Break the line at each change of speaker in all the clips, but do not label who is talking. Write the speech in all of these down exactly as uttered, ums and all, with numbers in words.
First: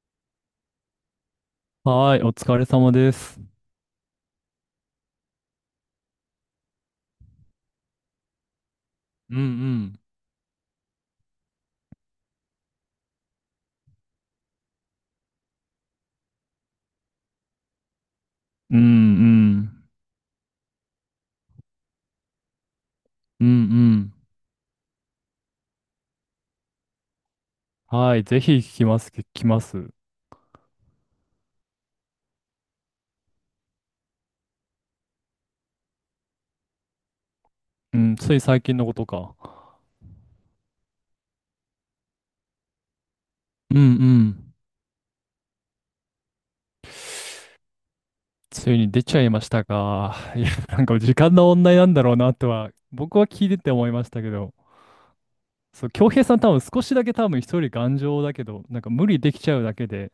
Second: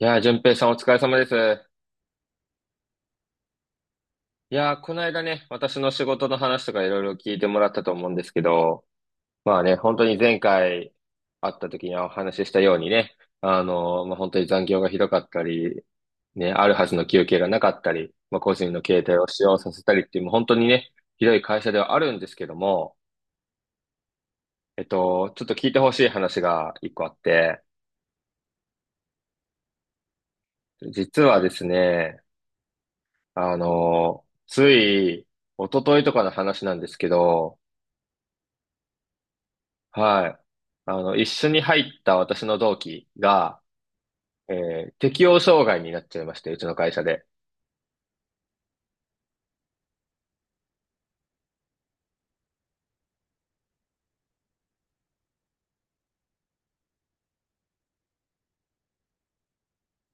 いやー、淳平さんお疲れ様です。
はーい、お疲れ様です。
いやー、この間ね、私の仕事の話とかいろいろ聞いてもらったと思うんですけど、
う
まあね、本
ん
当に前回会った時にお話ししたようにね、あのーまあ、本当に残業がひどかったり、ね、あるはずの休憩がなかったり、まあ、個人
うん。
の
う
携帯
ん
を使用
う
さ
ん。
せたりっていう、もう本当にね、ひどい会社ではあるんですけども、
うんうん。
えっと、ちょっと聞いてほしい話が一個あって、
はい、ぜひ聞きます、聞きます。
実はですね、あのーつい、一昨日とかの話なんですけど、
うん、つい最近のことか。
はい。あの、一緒に入った私の同期が、
うんう
え
ん。
ー適応障害になっちゃいまして、うちの会社で。
ついに出ちゃいましたか。いや、なんか時間の問題なんだろうなとは、僕は聞いてて思いましたけど、そう、恭平さん多分少しだけ多分一人頑丈だけど、なんか無理できちゃうだけで。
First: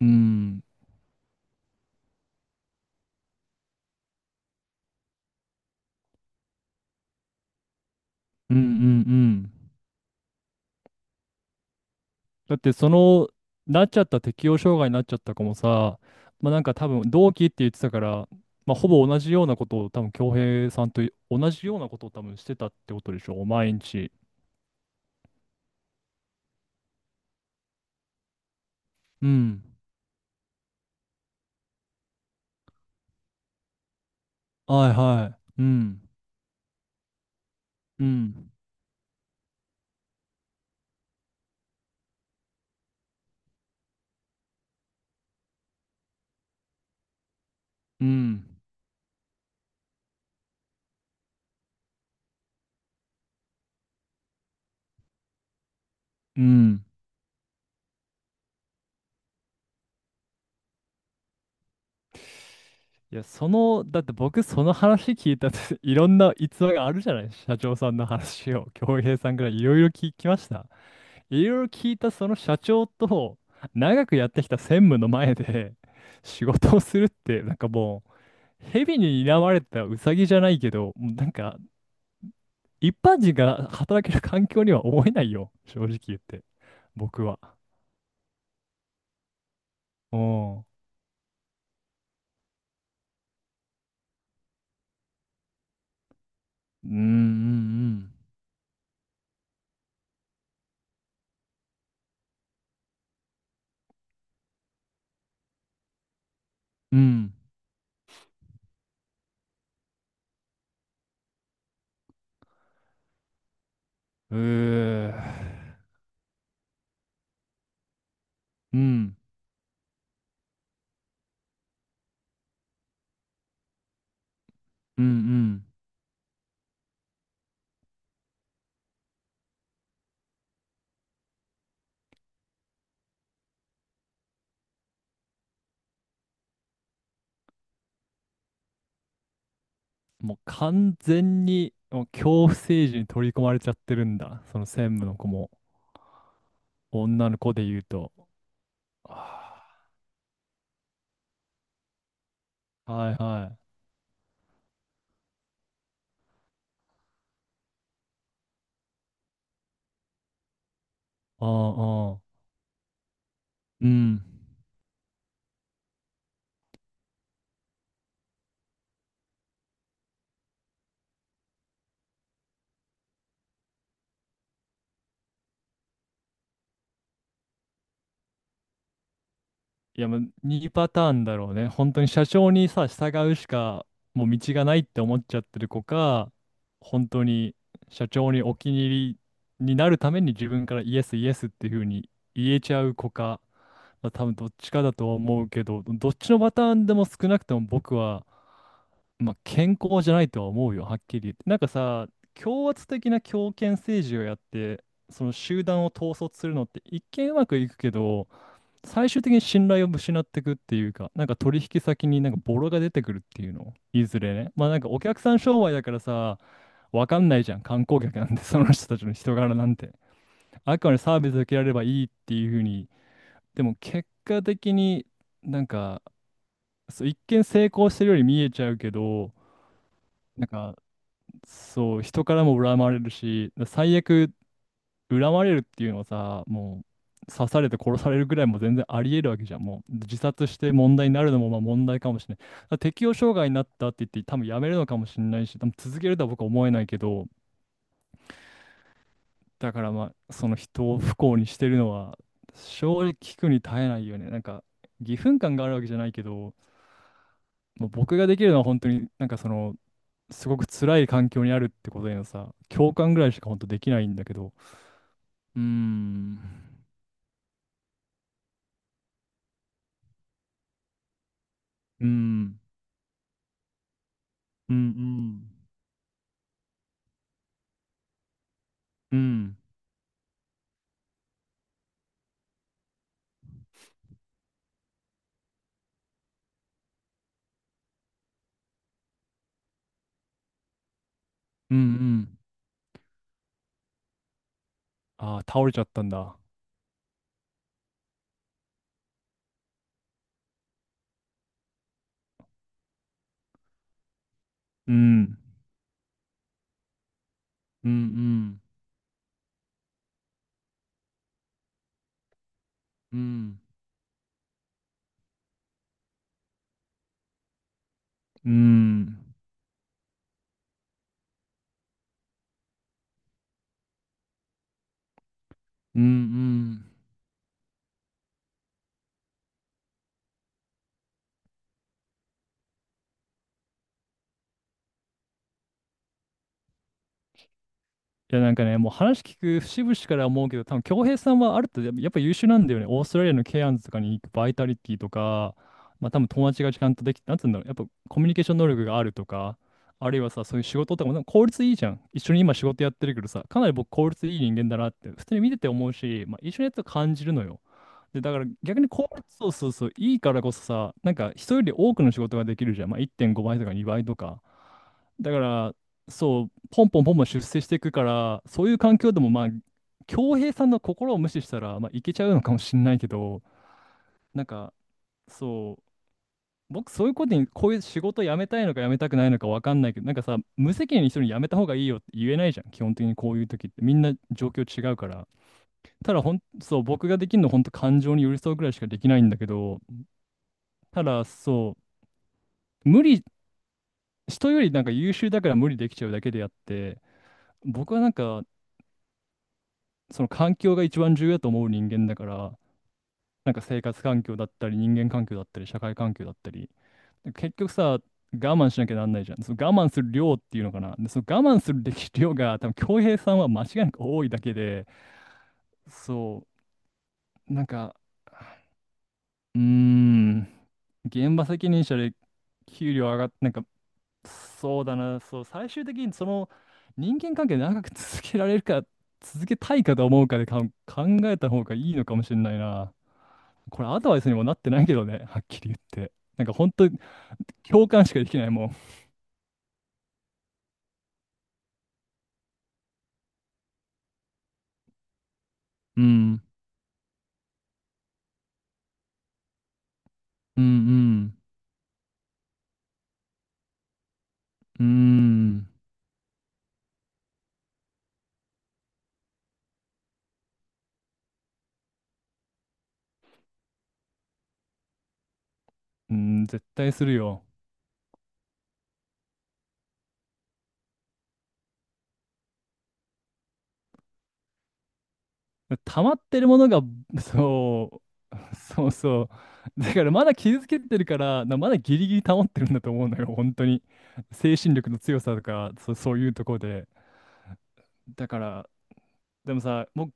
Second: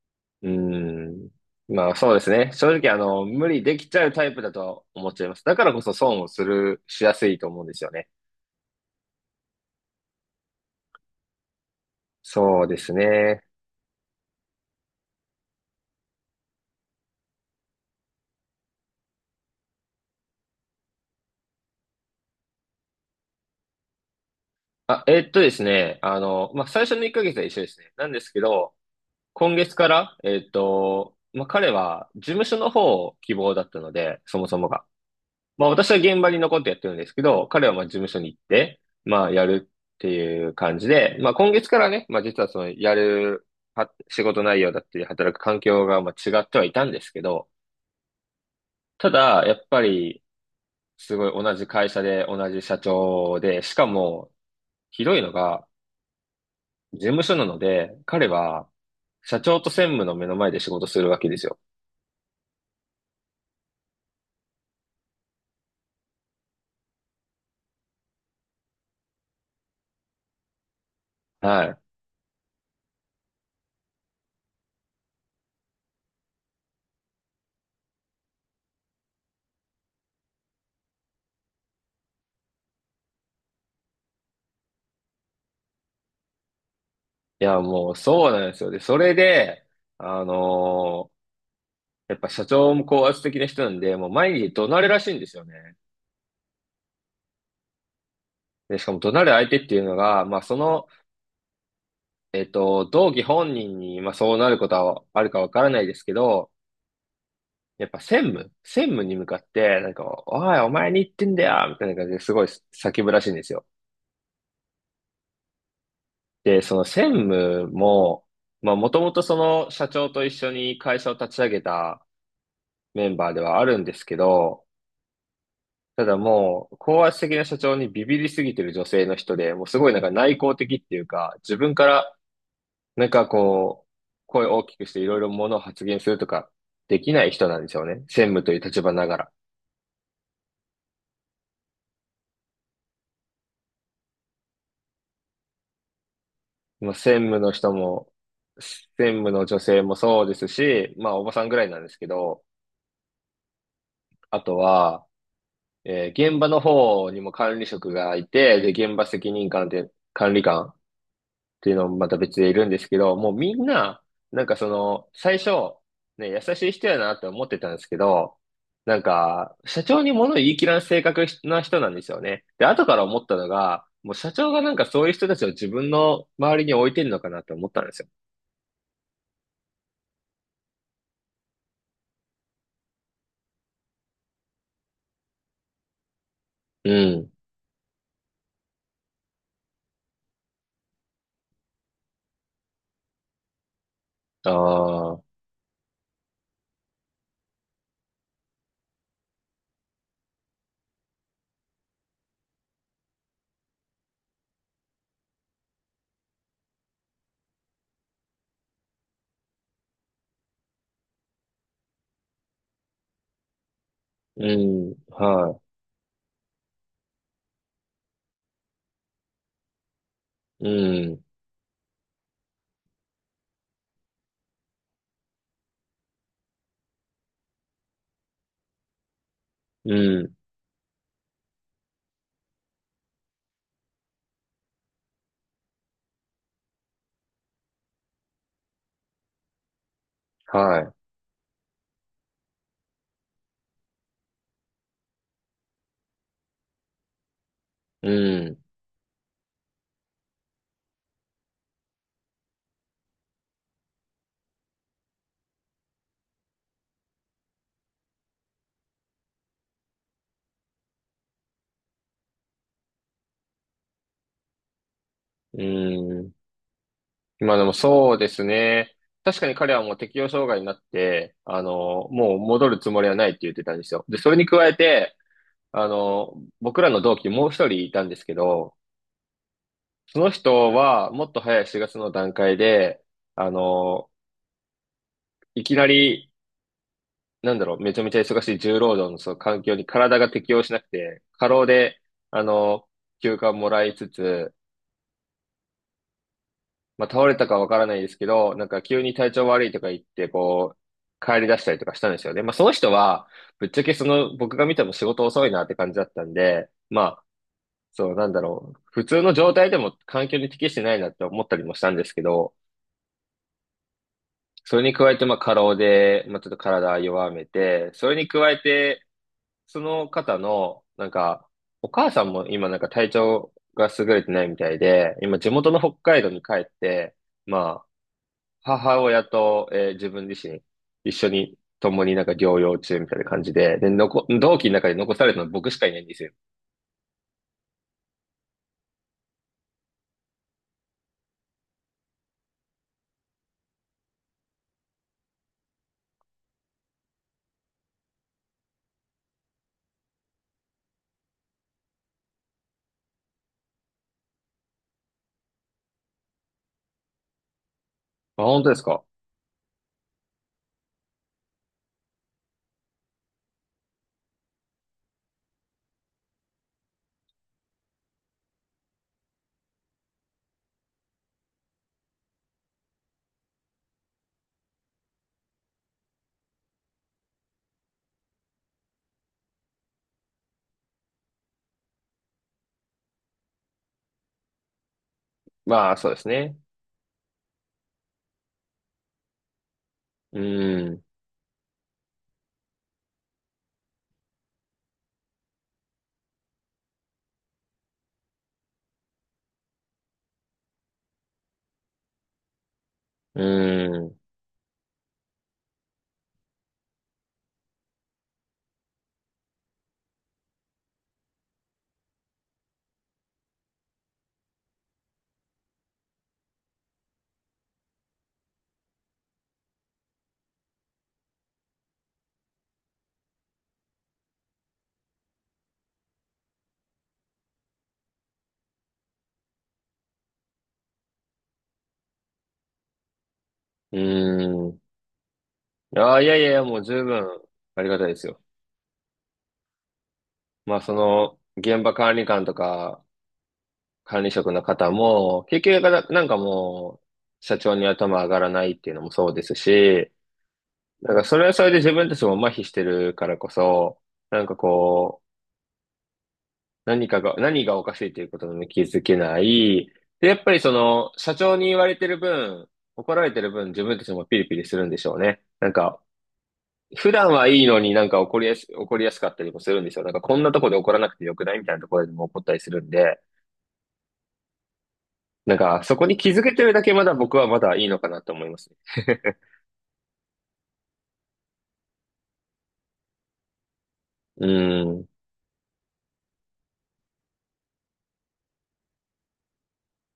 う
うー
ん、
ん。まあそうですね。正直、あの、無理できちゃうタイプだとは思っちゃいます。だからこそ損をする、しやすいと思うんですよね。
うんうんうん。だっ
そう
て
で
そ
す
の、
ね。
なっちゃった適応障害になっちゃった子もさ、まあなんか多分同期って言ってたから、まあほぼ同じようなことを多分恭平さんと同じようなことを多分してたってことでしょ、毎日。
あ、えーっとですね。あの、まあ最初のいっかげつは一緒ですね。なんですけど、
う
今
ん。
月から、えーっと、まあ彼は事務所の方を希望だったので、そもそもが。
はいはい。う
まあ私は
ん。
現場に残ってやってるんですけど、彼はまあ事
う
務所に行っ
ん。
て、まあやるっていう感じで、まあ今月からね、まあ実はそのやるは仕事内容だったり働く環境がまあ違ってはいたんですけど、
うん。
ただやっぱりすごい同じ会社で同じ社長で、しかもひどいのが
うん。
事務所なので、彼は社長と専務の目の前で仕事するわけですよ。
いや、その、だって僕その話聞いたって いろんな逸話があるじゃない、社長さんの話を、恭平さんからいろいろ聞きました。いろいろ
はい。
聞いたその社長と長くやってきた専務の前で 仕事をするって、なんかもう、蛇に睨まれたウサギじゃないけど、もうなんか一般人が働ける環境には思えないよ、正直言って、僕は。
いやもうそうなんですよ。で、それで、
う
あ
ん。うん
のーやっぱ社長も高圧的な人なんで、もう毎日怒鳴るらしいんですよね。
うん
で、しかも怒鳴る相手っていうのが、まあその、えっと、同期本人に、まあそうなることはあるかわからないですけど、
うん。
やっぱ専務、専務に向かって、なんか、おい、お前に言ってんだよみたいな感じですごい叫ぶらしいんですよ。
うん。うーん。
で、その専務も、まあ
う
もとも
ん
とその社長と一緒に会社を立ち上げたメンバーではあるんですけど、
うんうん。
ただもう、高圧的な社長にビビりすぎてる女性の人で、もうすごいなんか内向的っていうか、自分からなんかこう、声を大きくしていろいろものを発言するとかできない人なんですよね。専務という立場ながら。
もう完全に、もう恐怖政治に取り込まれちゃってるんだ、その専務の子も、
まあ、専
女の
務の
子で
人
言う
も、
と。
専務の女
あー、
性もそうですし、まあおばさんぐらいなんですけど、
はいはい。
あとは、えー現場の方にも管理職がいて、で、現場責任官で、管理官っ
う
ていうのもま
んう
た
ん。
別でいるんですけど、もうみん
う
な、
ん。
なんかその、最初、ね、優しい人やなって思ってたんですけど、なんか、社長に物言い切らん性格な人なんですよね。で、後から思ったのが、もう社長がなんかそういう人たちを自分の周りに置いてるのかなって思ったんですよ。
いや、もうにパターンだろうね。本当に社長にさ、従うしかもう道がないって思っちゃってる子か、
う
本当
ん。
に社長にお気に入りになるために自分からイエスイエスっていうふうに言えちゃう子か、まあ、多分ど
あ
っちかだとは
あ、
思うけど、どっちのパターンでも少なくとも僕は、まあ、健康じゃないとは思うよ、はっきり言って。なんかさ、強圧的な強権政治をやって、その集団を統率するのって一見うまくいくけど、最終的に信頼を失っていくっていうか、なんか取引先になんかボロが出てくるっていうの、いずれ
う
ね。まあなんか
ん、
お客さん商
は
売だからさ、わかんないじゃん、観光客なんて、その人たちの人柄なんて。
い、
あくまで
う
サー
ん、
ビスを受けられればいいっていうふうに。でも結果的になんか、そう、一見成功してるように見えちゃうけど、
うん、
なんか、そう、人からも恨まれるし、最悪、恨まれるっていうのはさ、もう刺されて殺されるぐらいも全然あり得るわけじゃん。もう自殺して
は
問題になるのもまあ問題かもしれない。だから適応障害になったって言って多分やめるのかもしれないし、多分続けるとは僕は思えないけど、
い、うん、
だからまあその人を不幸にしてるのは、正直聞くに耐えないよね。なんか義憤感があるわけじゃないけど、もう僕ができるのは本当になんか、そのすごく辛い環境にあるってことへのさ、共感ぐらいしか本当できないんだけど。う
う
ー
ん。
ん。
今でもそうですね。確かに彼はもう適応障害になって、あ
う
の、もう
ん。
戻るつもりはないって言ってたんですよ。で、それに加
う
え
んう
て、
ん。
あの、僕らの同期にもう一人いたんですけど、
うん、
その人はもっと早いしがつの段階で、あの、いきなり、なんだろう、めちゃめちゃ忙しい重労働のその環境に体が適応しなくて、過労
うん、う
で、
ん。
あの、休暇をもらいつつ、
ああ、倒れちゃったんだ。
まあ、倒れたかわからないですけど、なんか急に体調悪いとか言って、こう、帰り出したりとかしたんですよね。まあ、その人は、ぶっちゃけその、僕が見ても
う
仕事
ん、
遅いなって感じだったんで、まあ、
うん、う
そう、なんだ
ん、
ろう。普通の状態でも環境に適してないなって思ったりもしたんですけど、
うん、
それに加えて、まあ、過労で、まあ、ちょっと体弱めて、それに加
う
えて、
ん、
その方の、なんか、お母さんも今なんか体調が優れてないみたいで、今地元の北
うん、う
海道に帰っ
ん。
て、まあ、母親と、えー自分自身、一緒に、共になんか療養中みたいな感じで、で、残、同期の中で残されたのは僕しかいないんですよ。
いやなんかね、もう話聞く節々から思うけど、多分恭平さんはあると、やっぱやっぱ優秀なんだよね。オーストラリアのケアンズとかに行くバイタリティとか、まあ多分友達がちゃんとできて、なんつうんだろう、やっぱコミュニケーション能力があるとか、あるいはさ、そういう仕事とかもなんか効率いいじゃん。一緒に今仕事やってるけどさ、かなり僕効率いい人間だなって、普通に見てて思うし、まあ一緒にやってると感じるのよ。で、だか
あ、
ら
本当で
逆
す
に
か。
効率、そうそうそう、いいからこそさ、なんか人より多くの仕事ができるじゃん。まあいってんごばいとかにばいとか。だから、そう、ポンポンポンポン出世していくから、そういう環境でも、まあ、恭平さんの心を無視したら、まあ、いけちゃうのかもしれないけど、なんか、そう、僕、そういうことに、こういう仕事辞めたいのか辞めたくないのか分かんないけど、なんかさ、無責任に人に辞めた方がいいよって言えないじゃん、基本的にこういう時って、みんな状況違うから。
まあ、そ
た
うで
だ、
す
ほん、
ね。
そう、僕ができるのは、本当感情に寄り添うぐらいしかできないんだけど、
うーん、
ただ、そう、無理、人よりなんか優秀だから無理できちゃうだけであって、僕はなんか、その環境が一番重要だと思う人間だから、
う
なんか生
ー
活
ん、
環境だったり、人間環境だったり、社会環境だったり、結局さ、我慢しなきゃなんないじゃん。その我慢する量っていうのかな。で、その我慢するべき量が、多分恭平さんは間違いなく多いだけで、そう、なんか、うーん、現場責任者で給料上がっ、なんかそうだな、そう、最終的にその人間関係長く続けられるか、続けたいかと思うかで、かん考えた方がいいのかもしれないな。これアドバイスにもなって
う
ないけどね、はっきり言
ーん。
って。
ああ、いやい
なん
やい
か
や、
本
もう
当に
十分あり
共
がた
感
い
し
で
か
す
でき
よ。
ないもん。
まあ、その、現場管理官とか、管理職の方も、結局な、
う
なんか
ん、
もう、社長に頭上がらないっていうのもそうですし、
うん、う
なんかそ
ん、
れはそれで自分たちも麻痺してるからこそ、なんか
う
こう、
ん、
何かが、何がおかしいということに気づけない。で、やっぱりその、社長に言われてる分、怒られてる分、自分たちもピリピリするんでしょうね。なんか、
うん、絶対す
普
る
段
よ。
はいいのになんか怒りやす、怒りやすかったりもするんですよ。なんか、こんなとこで怒らなくてよくないみたいなところでも怒ったりするんで、なんか、そ
溜
こ
ま
に
っ
気
て
づ
る
け
も
て
の
る
が、
だけまだ僕はまだいいの
そ
かな
う、
と思い ますね。
そうそ う。だからまだ傷つけてるから、なまだギリギリ保ってるんだと思うのよ、本当に。
う
精神力の
ん。い
強さとか、そ、そういうところで。だから、でもさ、も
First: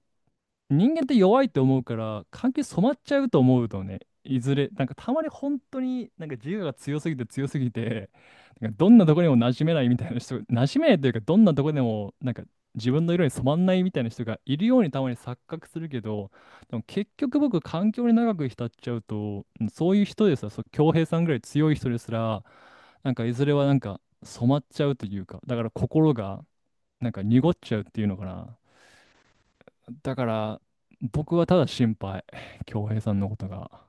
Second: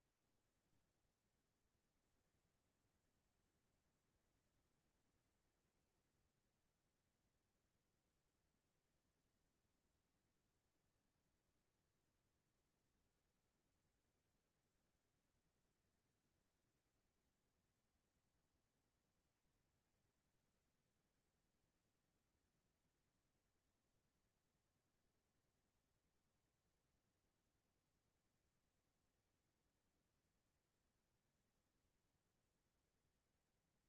人間って弱いって思うから関係染まっちゃうと思うとね、いずれ。なんかたまに本当になんか自我が強すぎて強すぎて、なんかどんなとこにも馴染めないみたいな人、馴染めないというか、どんなとこでもなんか自分の色に染まんないみたいな人がいるようにたまに錯覚するけど、でも結局、僕、環境に長く浸っちゃうと、うんそういう人ですら、そう、恭平さんぐらい強い人ですら、なんかいずれはなんか染まっちゃうというか。だから、心がなんか濁っちゃうっていうのかな。だから、僕はただ心配。恭平さんのことが。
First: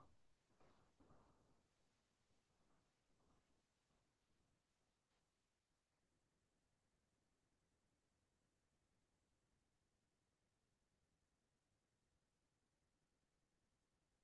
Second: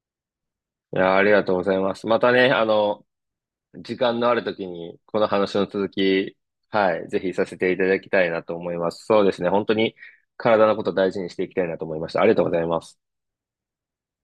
や、ありがとうございます。またね、あの、時間のあるときに、この話の続き、はい、ぜひさせていただきたいなと思います。そうですね、本当に体のことを大事にしていきたいなと思いました。ありがとうございます。